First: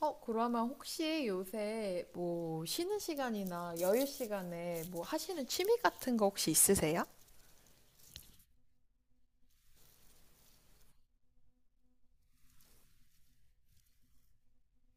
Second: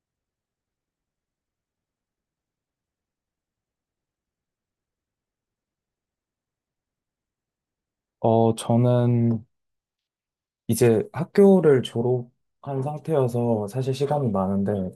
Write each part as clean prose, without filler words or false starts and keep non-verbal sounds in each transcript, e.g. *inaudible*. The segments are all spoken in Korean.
그러면 혹시 요새 뭐 쉬는 시간이나 여유 시간에 뭐 하시는 취미 같은 거 혹시 있으세요? 저는 이제 학교를 졸업한 상태여서 사실 시간이 많은데,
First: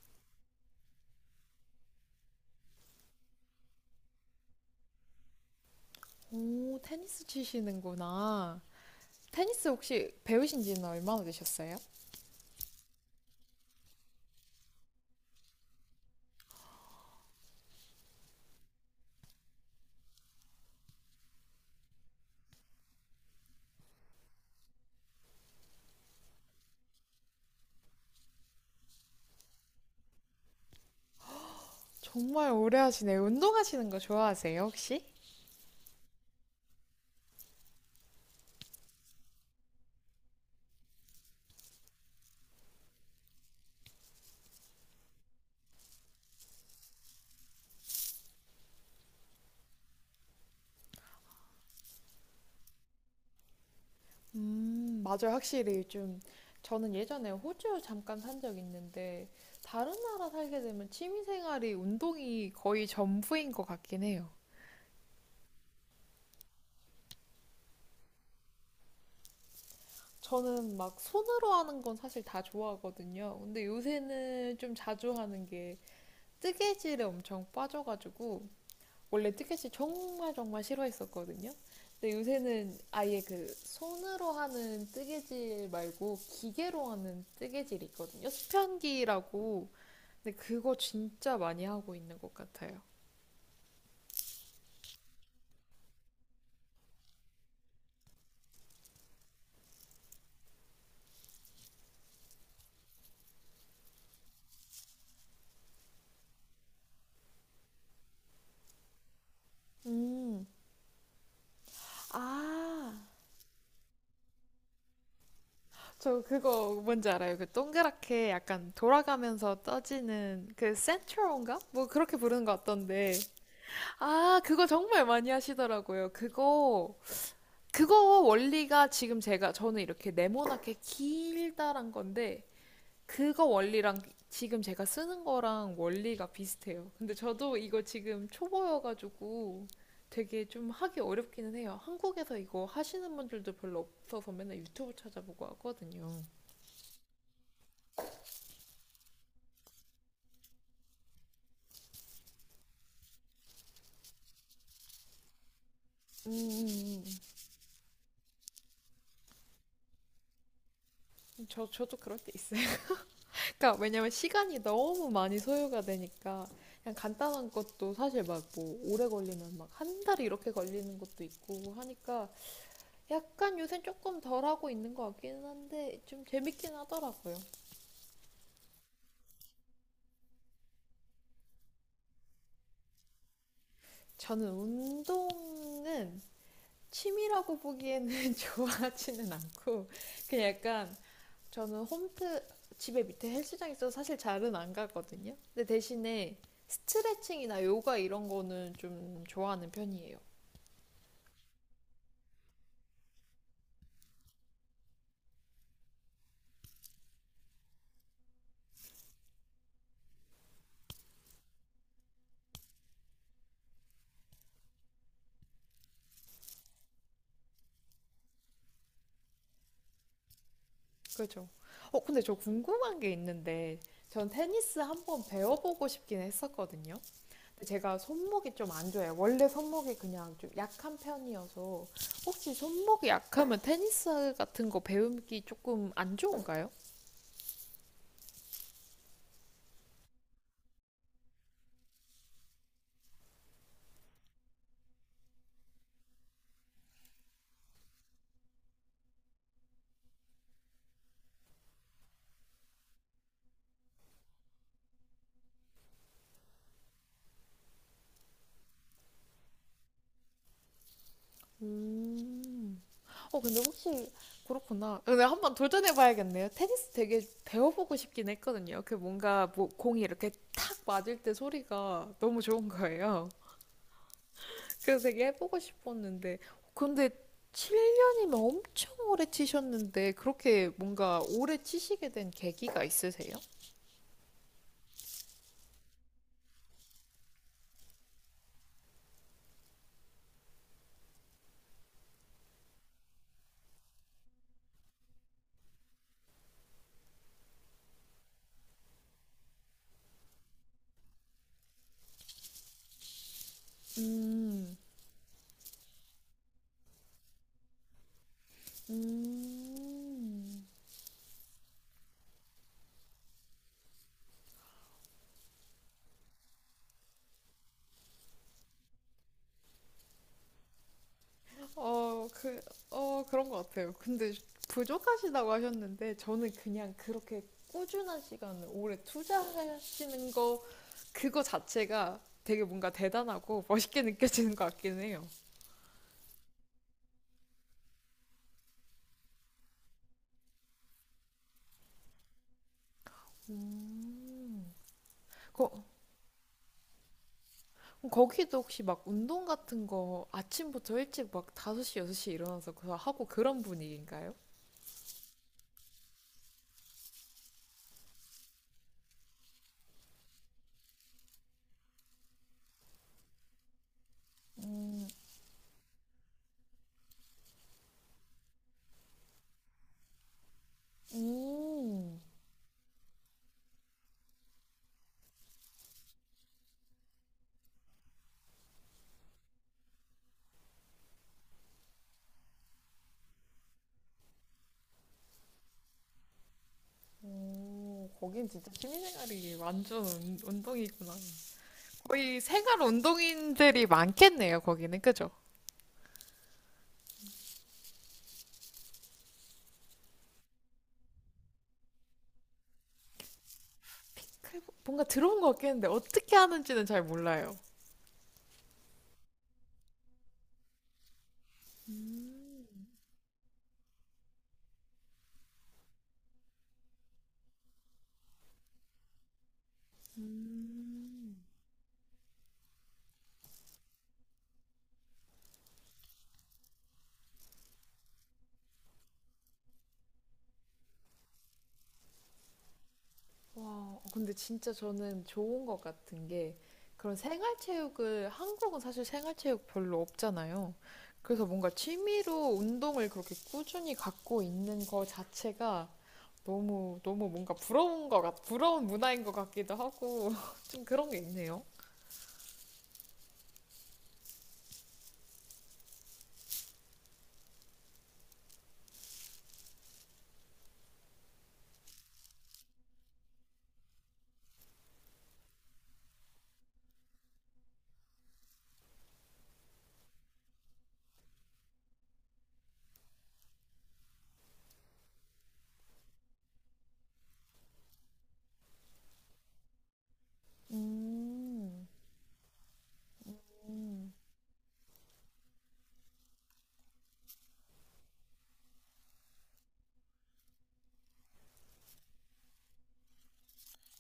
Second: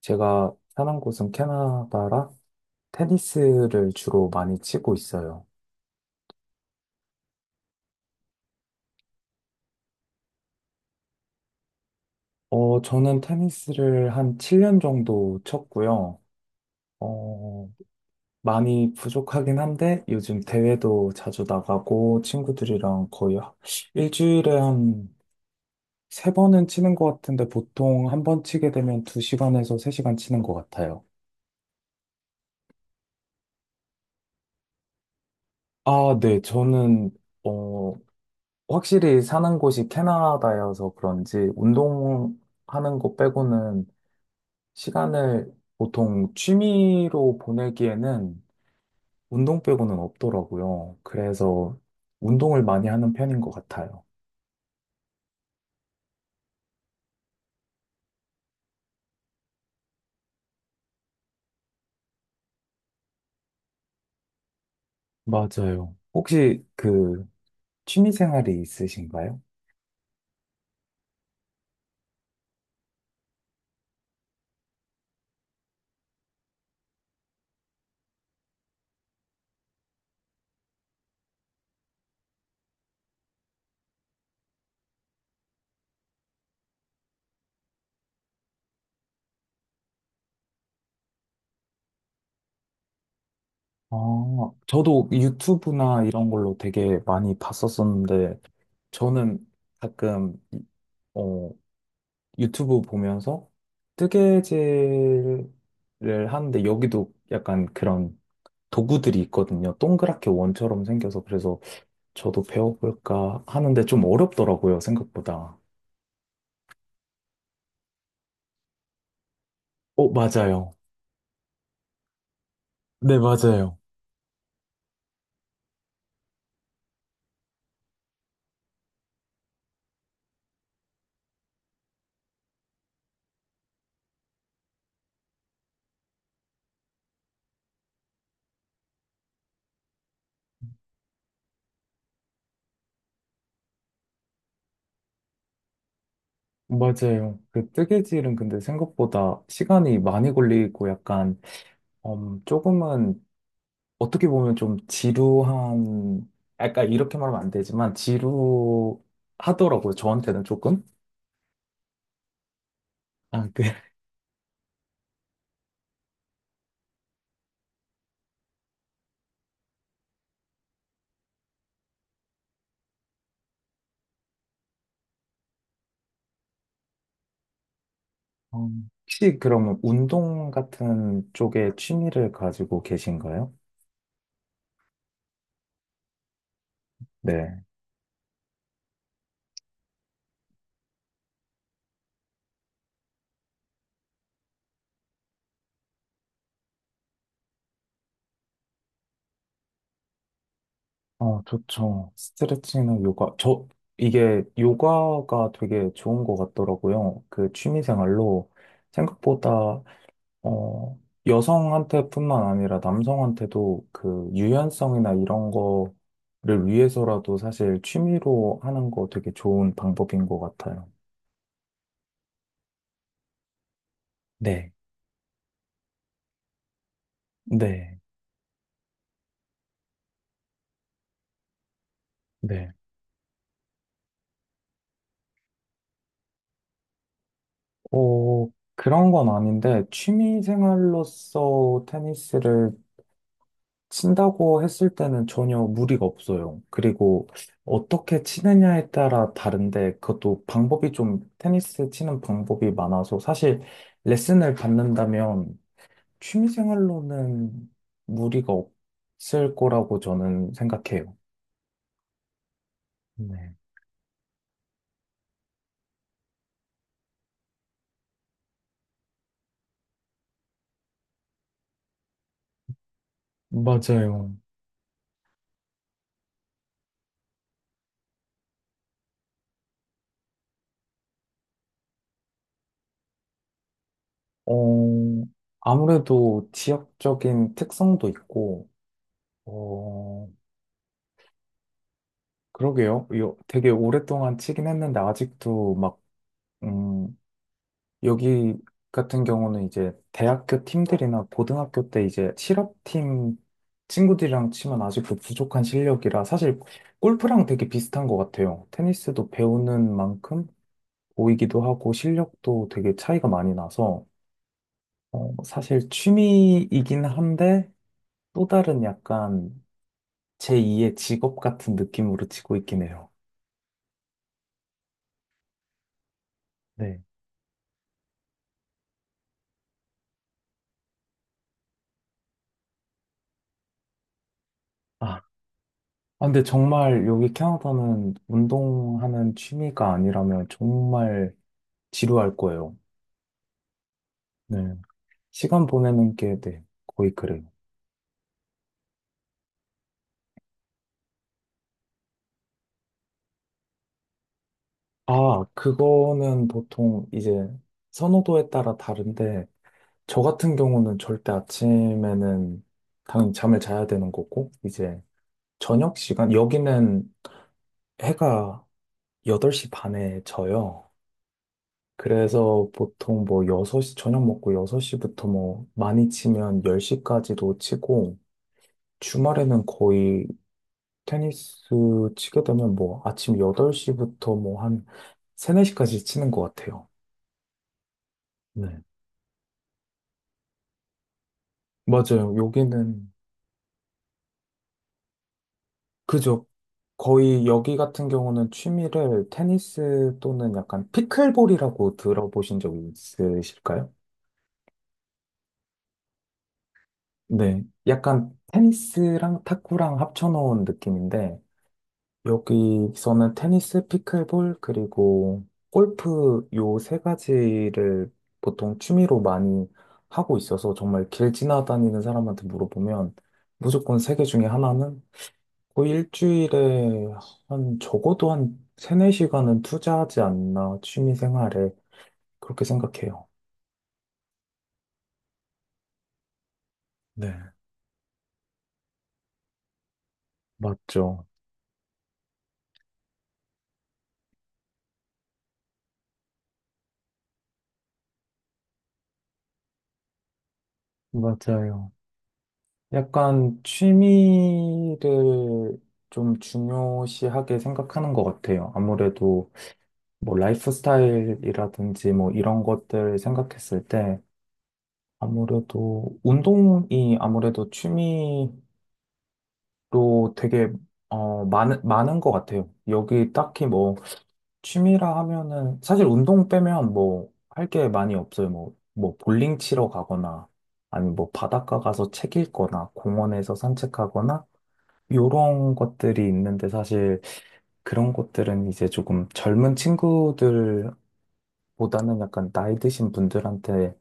제가 사는 곳은 캐나다라 테니스를 주로 많이 치고 있어요. 오, 테니스 치시는구나. 테니스 혹시 배우신 지는 얼마나 되셨어요? 저는 테니스를 한 7년 정도 쳤고요. 어, 많이 부족하긴 한데, 요즘 대회도 자주 나가고, 친구들이랑 거의 일주일에 한 세 번은 치는 것 같은데, 보통 한 번 치게 되면 2시간에서 3시간 치는 것 같아요. 정말 오래 하시네요. 운동하시는 거 좋아하세요, 혹시? 아, 네. 저는, 어, 확실히 사는 곳이 캐나다여서 그런지 운동하는 거 빼고는 시간을 보통 취미로 보내기에는 운동 빼고는 없더라고요. 그래서 운동을 많이 하는 편인 것 같아요. 맞아요. 확실히 좀 저는 예전에 호주 잠깐 산 적 있는데 다른 나라 살게 되면 취미 생활이 운동이 거의 전부인 것 같긴 해요. 맞아요. 혹시 그 취미 생활이 있으신가요? 저는 막 손으로 하는 건 사실 다 좋아하거든요. 근데 요새는 좀 자주 하는 게 뜨개질에 엄청 빠져가지고 원래 뜨개질 정말 정말 싫어했었거든요. 근데 요새는 아예 그 손으로 하는 뜨개질 말고 기계로 하는 뜨개질이 있거든요. 수편기라고. 근데 그거 진짜 많이 하고 있는 것 같아요. 아, 저도 유튜브나 이런 걸로 되게 많이 봤었었는데 저는 가끔 어, 유튜브 보면서 뜨개질을 하는데 여기도 약간 그런 도구들이 있거든요. 동그랗게 음, 원처럼 생겨서 그래서 저도 아, 배워볼까 하는데 좀 어렵더라고요, 생각보다. 저 그거 뭔지 알아요? 그 동그랗게 약간 돌아가면서 어, 떠지는 맞아요. 그 센트론가? 뭐 그렇게 부르는 것 같던데. 네, 맞아요. 아, 그거 정말 많이 하시더라고요. 그거 원리가 지금 제가, 저는 이렇게 네모나게 길다란 건데, 그거 원리랑 지금 제가 쓰는 거랑 원리가 비슷해요. 근데 저도 이거 지금 초보여가지고 되게 좀 하기 어렵기는 해요. 한국에서 이거 하시는 분들도 별로 없어서 맨날 유튜브 찾아보고 하거든요. 맞아요. 그 뜨개질은 근데 생각보다 시간이 많이 걸리고 약간 조금은 어떻게 보면 좀 지루한 음, 약간 음, 이렇게 말하면 안 되지만 지루하더라고요. 저한테는 조금. 저도 그럴 때 있어요. *laughs* 아, 그 그러니까 왜냐면 시간이 너무 많이 소요가 되니까 그냥 간단한 것도 사실 막 뭐 오래 걸리면 막 한 달 이렇게 걸리는 것도 있고 하니까 약간 요새 조금 덜 하고 있는 것 같기는 한데 좀 재밌긴 하더라고요. 어, 혹시 그럼 운동 같은 쪽에 취미를 가지고 계신가요? 저는 운동은 취미라고 네. 보기에는 *laughs* 좋아하지는 않고 그냥 약간 저는 홈트 집에 밑에 헬스장 있어서 사실 잘은 안 가거든요. 근데 대신에 스트레칭이나 요가 이런 거는 좀 좋아하는 편이에요. 어, 좋죠. 스트레칭이나 요가. 저, 이게 요가가 되게 좋은 것 같더라고요. 그 취미 생활로 생각보다, 어, 여성한테뿐만 아니라 남성한테도 그 유연성이나 이런 거를 위해서라도 사실 취미로 하는 거 되게 좋은 방법인 것 같아요. 그렇죠. 근데 저 궁금한 게 있는데 전 네. 테니스 한번 배워보고 싶긴 했었거든요. 근데 제가 네. 손목이 좀 안 좋아요. 원래 손목이 그냥 좀 약한 편이어서 혹시 네. 손목이 약하면 테니스 같은 거 배우기 조금 안 좋은가요? 어, 그런 건 아닌데, 취미 생활로서 테니스를 친다고 했을 때는 전혀 무리가 없어요. 그리고 어떻게 치느냐에 따라 다른데, 그것도 방법이 좀, 테니스 치는 방법이 많아서, 사실 레슨을 받는다면 취미 생활로는 무리가 없을 거라고 저는 생각해요. 음. 네. 근데 혹시 그렇구나. 근데 한번 도전해 봐야겠네요. 테니스 되게 배워보고 싶긴 했거든요. 그 뭔가 뭐 공이 이렇게 탁 맞을 때 소리가 너무 좋은 거예요. 맞아요. 그래서 되게 해보고 싶었는데. 근데 7년이면 엄청 오래 치셨는데 그렇게 뭔가 오래 치시게 된 계기가 있으세요? 어, 아무래도 지역적인 특성도 있고, 어, 그러게요. 이 되게 오랫동안 치긴 했는데 아직도 막, 음, 여기 같은 경우는 이제 대학교 팀들이나 고등학교 때 이제 실업팀 친구들이랑 음. 치면 아직도 부족한 실력이라 사실 골프랑 되게 비슷한 것 같아요. 테니스도 배우는 만큼 음. 보이기도 하고 실력도 되게 차이가 많이 나서 사실 취미이긴 한데 또 다른 약간 제2의 직업 같은 느낌으로 어, 치고 그, 있긴 해요. 그런 것 같아요. 근데 부족하시다고 하셨는데, 저는 그냥 네. 그렇게 꾸준한 시간을 오래 투자하시는 거, 그거 자체가 되게 뭔가 대단하고 멋있게 느껴지는 것 같긴 아, 해요. 아, 근데 정말 여기 캐나다는 운동하는 취미가 아니라면 정말 지루할 거예요. 음. 네. 시간 거, 보내는 게 네, 거의 그래요. 거기도 혹시 막 운동 같은 거 아침부터 일찍 막 5시, 6시 일어나서 그거 하고 그런 분위기인가요? 아, 그거는 보통 이제 선호도에 따라 다른데, 저 같은 경우는 절대 아침에는 당연히 잠을 자야 되는 거고, 이제 음, 저녁 시간, 여기는 해가 8시 반에 져요. 음. 그래서 보통 뭐 6시 저녁 먹고 6시부터 뭐 많이 치면 10시까지도 치고, 주말에는 거의 테니스 치게 되면 뭐 아침 8시부터 뭐 한 3, 4시까지 치는 것 같아요. 오, 거긴 진짜 네. 취미생활이 완전 운동이구나. 맞아요. 거의 생활 여기는, 운동인들이 많겠네요, 거기는. 그죠? 그죠. 거의 여기 같은 경우는 취미를 테니스 또는 약간 피클볼이라고 들어보신 적 있으실까요? 뭔가 들어온 것 같겠는데 어떻게 하는지는 잘 몰라요. 네. 약간 테니스랑 탁구랑 합쳐놓은 느낌인데, 음, 여기서는 테니스, 피클볼, 그리고 골프 요 세 가지를 보통 취미로 많이 하고 있어서 정말 길 음. 지나다니는 사람한테 물어보면 무조건 세 개 중에 하나는 거의 일주일에 한 적어도 한 세네 시간은 투자하지 않나 취미 생활에 그렇게 생각해요. 와, 근데 진짜 저는 좋은 것 같은 게 그런 네, 생활체육을 한국은 사실 생활체육 별로 없잖아요. 맞죠. 그래서 뭔가 취미로 운동을 그렇게 꾸준히 갖고 있는 거 자체가 너무 너무 뭔가 부러운 문화인 것 같기도 하고 *laughs* 좀 그런 게 있네요. 맞아요. 약간 취미를 좀 중요시하게 생각하는 것 같아요. 아무래도 뭐 라이프 스타일이라든지 뭐 이런 것들 생각했을 때 아무래도 운동이 아무래도 취미로 되게 많은 것 같아요. 여기 딱히 뭐 취미라 하면은 사실 운동 빼면 뭐 할 게 많이 없어요. 뭐 볼링 치러 가거나 아니면 뭐 바닷가 음. 가서 책 읽거나 공원에서 산책하거나 요런 것들이 있는데 사실 그런 것들은 이제 조금 젊은 친구들 보다는 약간 나이 드신 분들한테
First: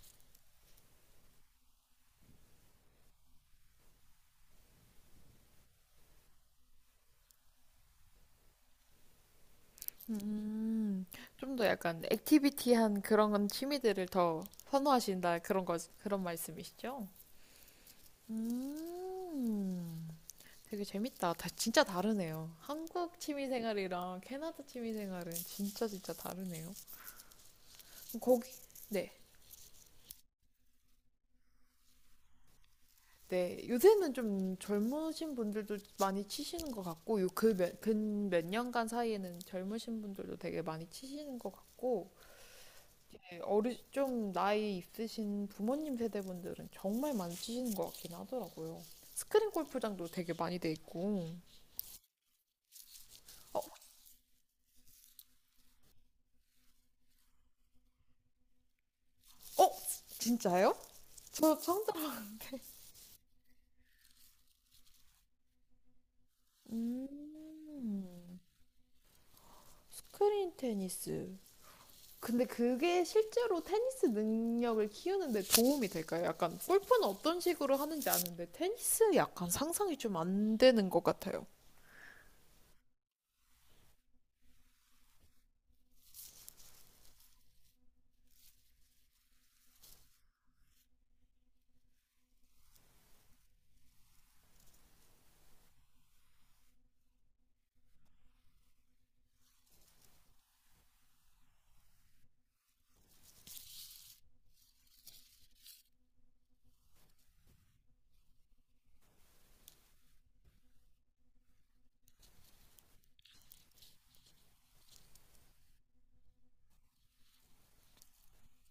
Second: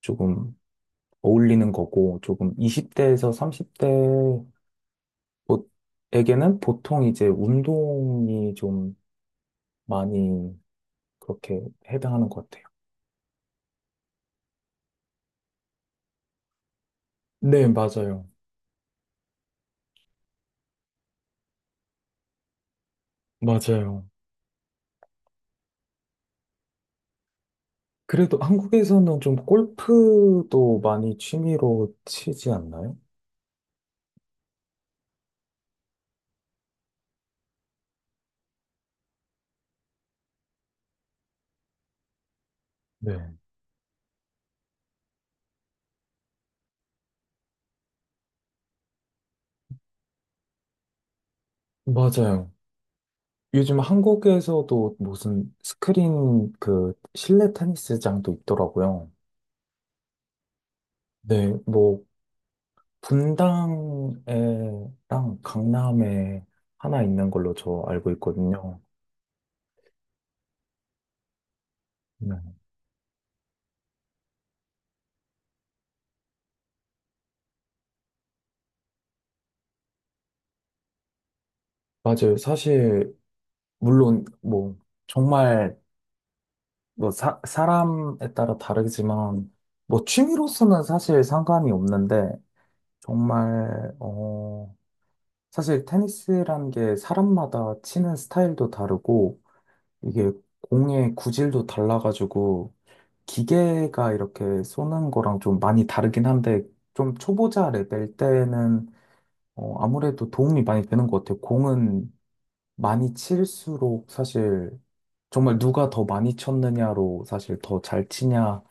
조금 어울리는 거고, 조금 20대에서 30대에게는 보통 이제 운동이 좀 많이 음, 좀 그렇게 더 약간 해당하는 것 같아요. 액티비티한 그런 취미들을 더 선호하신다 그런 거 그런 말씀이시죠? 네, 맞아요. 음, 되게 재밌다. 진짜 다르네요. 한국 취미 맞아요. 생활이랑 캐나다 취미 생활은 진짜 진짜 다르네요. 그래도 거기 네. 한국에서는 좀 골프도 많이 취미로 치지 않나요? 네, 요새는 좀 젊으신 분들도 많이 치시는 것 같고, 요 그 근 몇 년간 사이에는 젊으신 분들도 되게 많이 치시는 것 같고, 네. 어르 좀 나이 있으신 부모님 세대분들은 정말 많이 치시는 것 같긴 하더라고요. 스크린 골프장도 되게 많이 돼 있고. 맞아요. 어, 요즘 한국에서도 무슨 스크린 그 실내 테니스장도 있더라고요. 어, 진짜요? 네, 저 뭐 상담. 분당에랑 강남에 하나 있는 걸로 저 알고 음, 있거든요. 스크린 테니스. 네. 근데 그게 실제로 테니스 능력을 키우는데 도움이 될까요? 약간 골프는 어떤 식으로 하는지 아는데 테니스 약간 상상이 좀 안 되는 것 같아요. 맞아요. 사실, 물론, 뭐, 정말, 뭐, 사람에 따라 다르지만, 뭐, 취미로서는 사실 상관이 없는데, 정말, 사실 테니스란 게 사람마다 치는 스타일도 다르고, 이게 공의 구질도 달라가지고, 기계가 이렇게 쏘는 거랑 좀 많이 다르긴 한데, 좀 초보자 레벨 때는 아무래도 도움이 많이 되는 것 같아요. 공은 많이 칠수록 사실 정말 누가 더 많이 쳤느냐로 사실 더 잘 치냐,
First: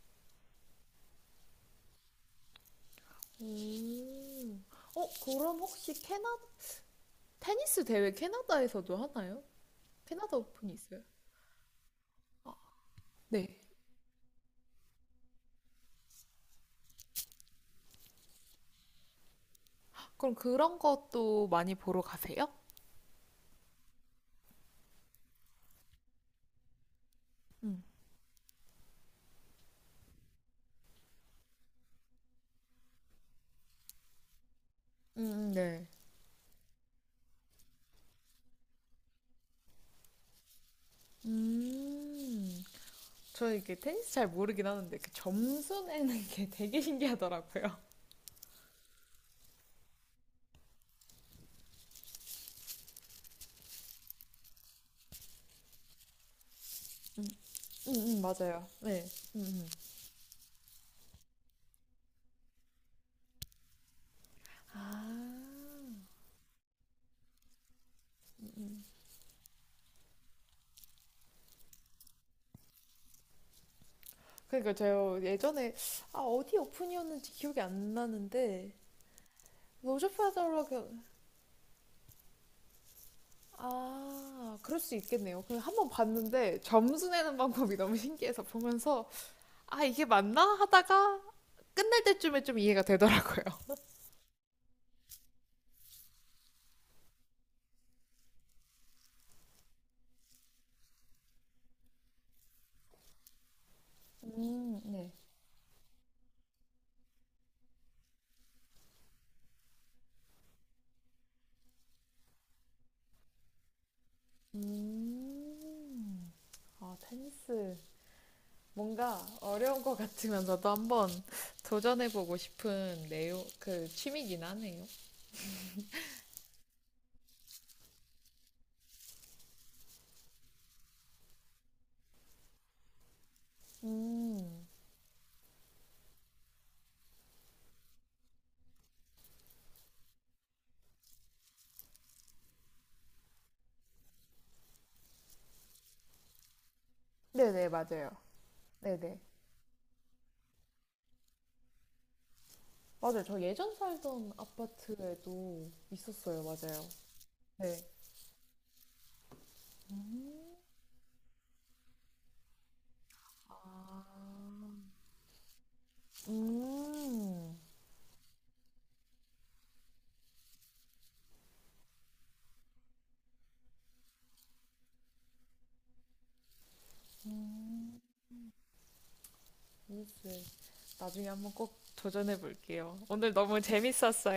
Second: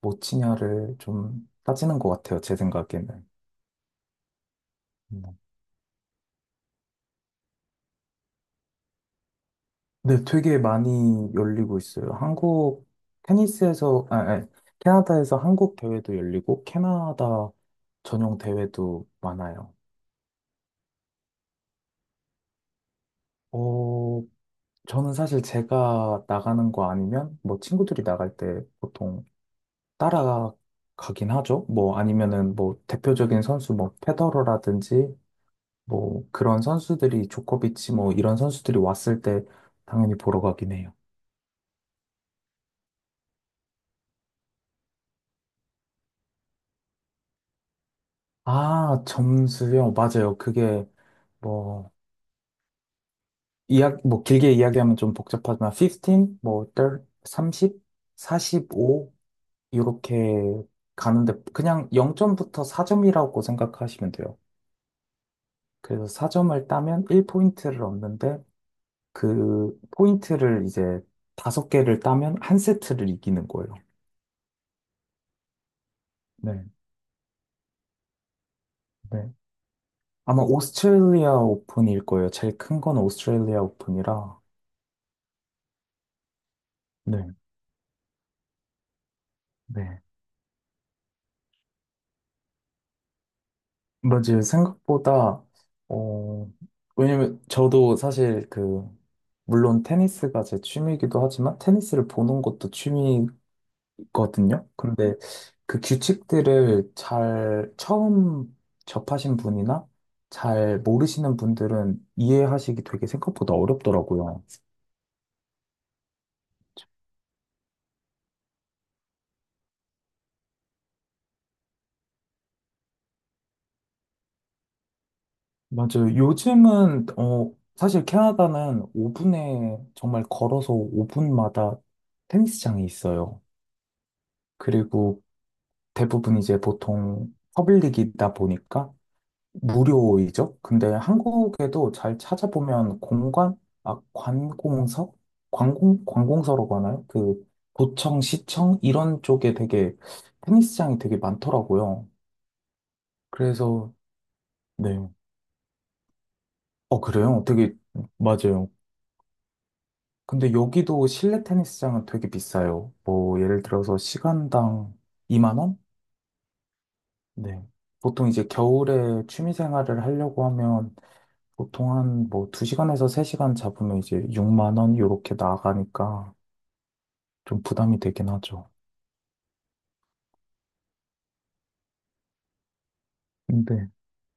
못 치냐를 좀 따지는 것 같아요. 제 생각에는. 음. 음. 그럼 혹시 캐나 테니스 대회 캐나다에서도 하나요? 네, 캐나다 되게 오픈이 있어요. 많이 열리고 있어요. 한국 네. 테니스에서, 아, 아, 캐나다에서 한국 대회도 열리고, 캐나다 전용 대회도 많아요. 그럼 그런 것도 많이 보러 가세요? 어, 저는 사실 제가 나가는 거 아니면 뭐 음. 친구들이 나갈 때 보통 따라가긴 하죠. 뭐 아니면은 뭐 대표적인 선수 뭐 페더러라든지 네. 뭐 그런 선수들이 조코비치 뭐 이런 선수들이 왔을 때 당연히 보러 가긴 해요. 음. 저 이게 테니스 잘 모르긴 하는데 그 점수 내는 *laughs* 게 되게 신기하더라고요. 아, 점수요? 맞아요. 그게 뭐 이야 뭐 길게 이야기하면 좀 복잡하지만 15, 뭐3 30, *laughs* 맞아요. 네. 45 음, 음. 이렇게 가는데 그냥 0점부터 4점이라고 생각하시면 돼요. 아. 그래서 4점을 따면 1포인트를 얻는데 그 포인트를 이제 다섯 개를 따면 한 세트를 이기는 거예요. 그러니까 제가 예전에 어디 네, 오픈이었는지 기억이 안 나는데 네. 로저파 아마 더러고 오스트레일리아 오픈일 거예요. 제일 큰 건 오스트레일리아 오픈이라. 아 그럴 수 있겠네요. 그냥 한번 봤는데 점수 네, 내는 방법이 너무 신기해서 보면서 네. 이게 맞나 하다가 끝날 때쯤에 좀 이해가 되더라고요. 맞아요. 생각보다, 어, 왜냐면 저도 사실 그, 물론 테니스가 제 취미이기도 하지만 테니스를 보는 것도 취미 거든요. 네. 그런데 그 규칙들을 잘 처음 접하신 분이나 잘 모르시는 분들은 이해하시기 되게 생각보다 어렵더라고요. 음, 아, 테니스. 뭔가 어려운 것 같으면서도 한번 *laughs* 도전해보고 싶은 내용, 그 취미긴 하네요. 맞아요. 요즘은 사실 캐나다는 5분에 정말 걸어서 5분마다 테니스장이 있어요. 음, 그리고 대부분 이제 보통 퍼블릭이다 보니까 무료이죠? 근데 한국에도 잘 찾아보면 공관, 아, 관공서? 관공, 관공서라고 하나요? 그, 네네, 맞아요. 도청, 시청? 네네. 이런 쪽에 되게 테니스장이 되게 많더라고요. 맞아요. 저 예전 그래서, 살던 네. 아파트에도 있었어요. 맞아요. 어, 그래요? 되게, 네. 맞아요. 근데 여기도 실내 테니스장은 되게 비싸요. 뭐, 아, 예를 들어서 시간당 2만 원? 음, 네. 보통 이제 겨울에 취미 생활을 하려고 하면 보통 한 뭐 2시간에서 3시간 잡으면 이제 6만 원 요렇게 나가니까 좀 부담이 음, 되긴 하죠. 테니스. 나중에 한번 꼭 도전해볼게요. 오늘 너무 근데 재밌었어요.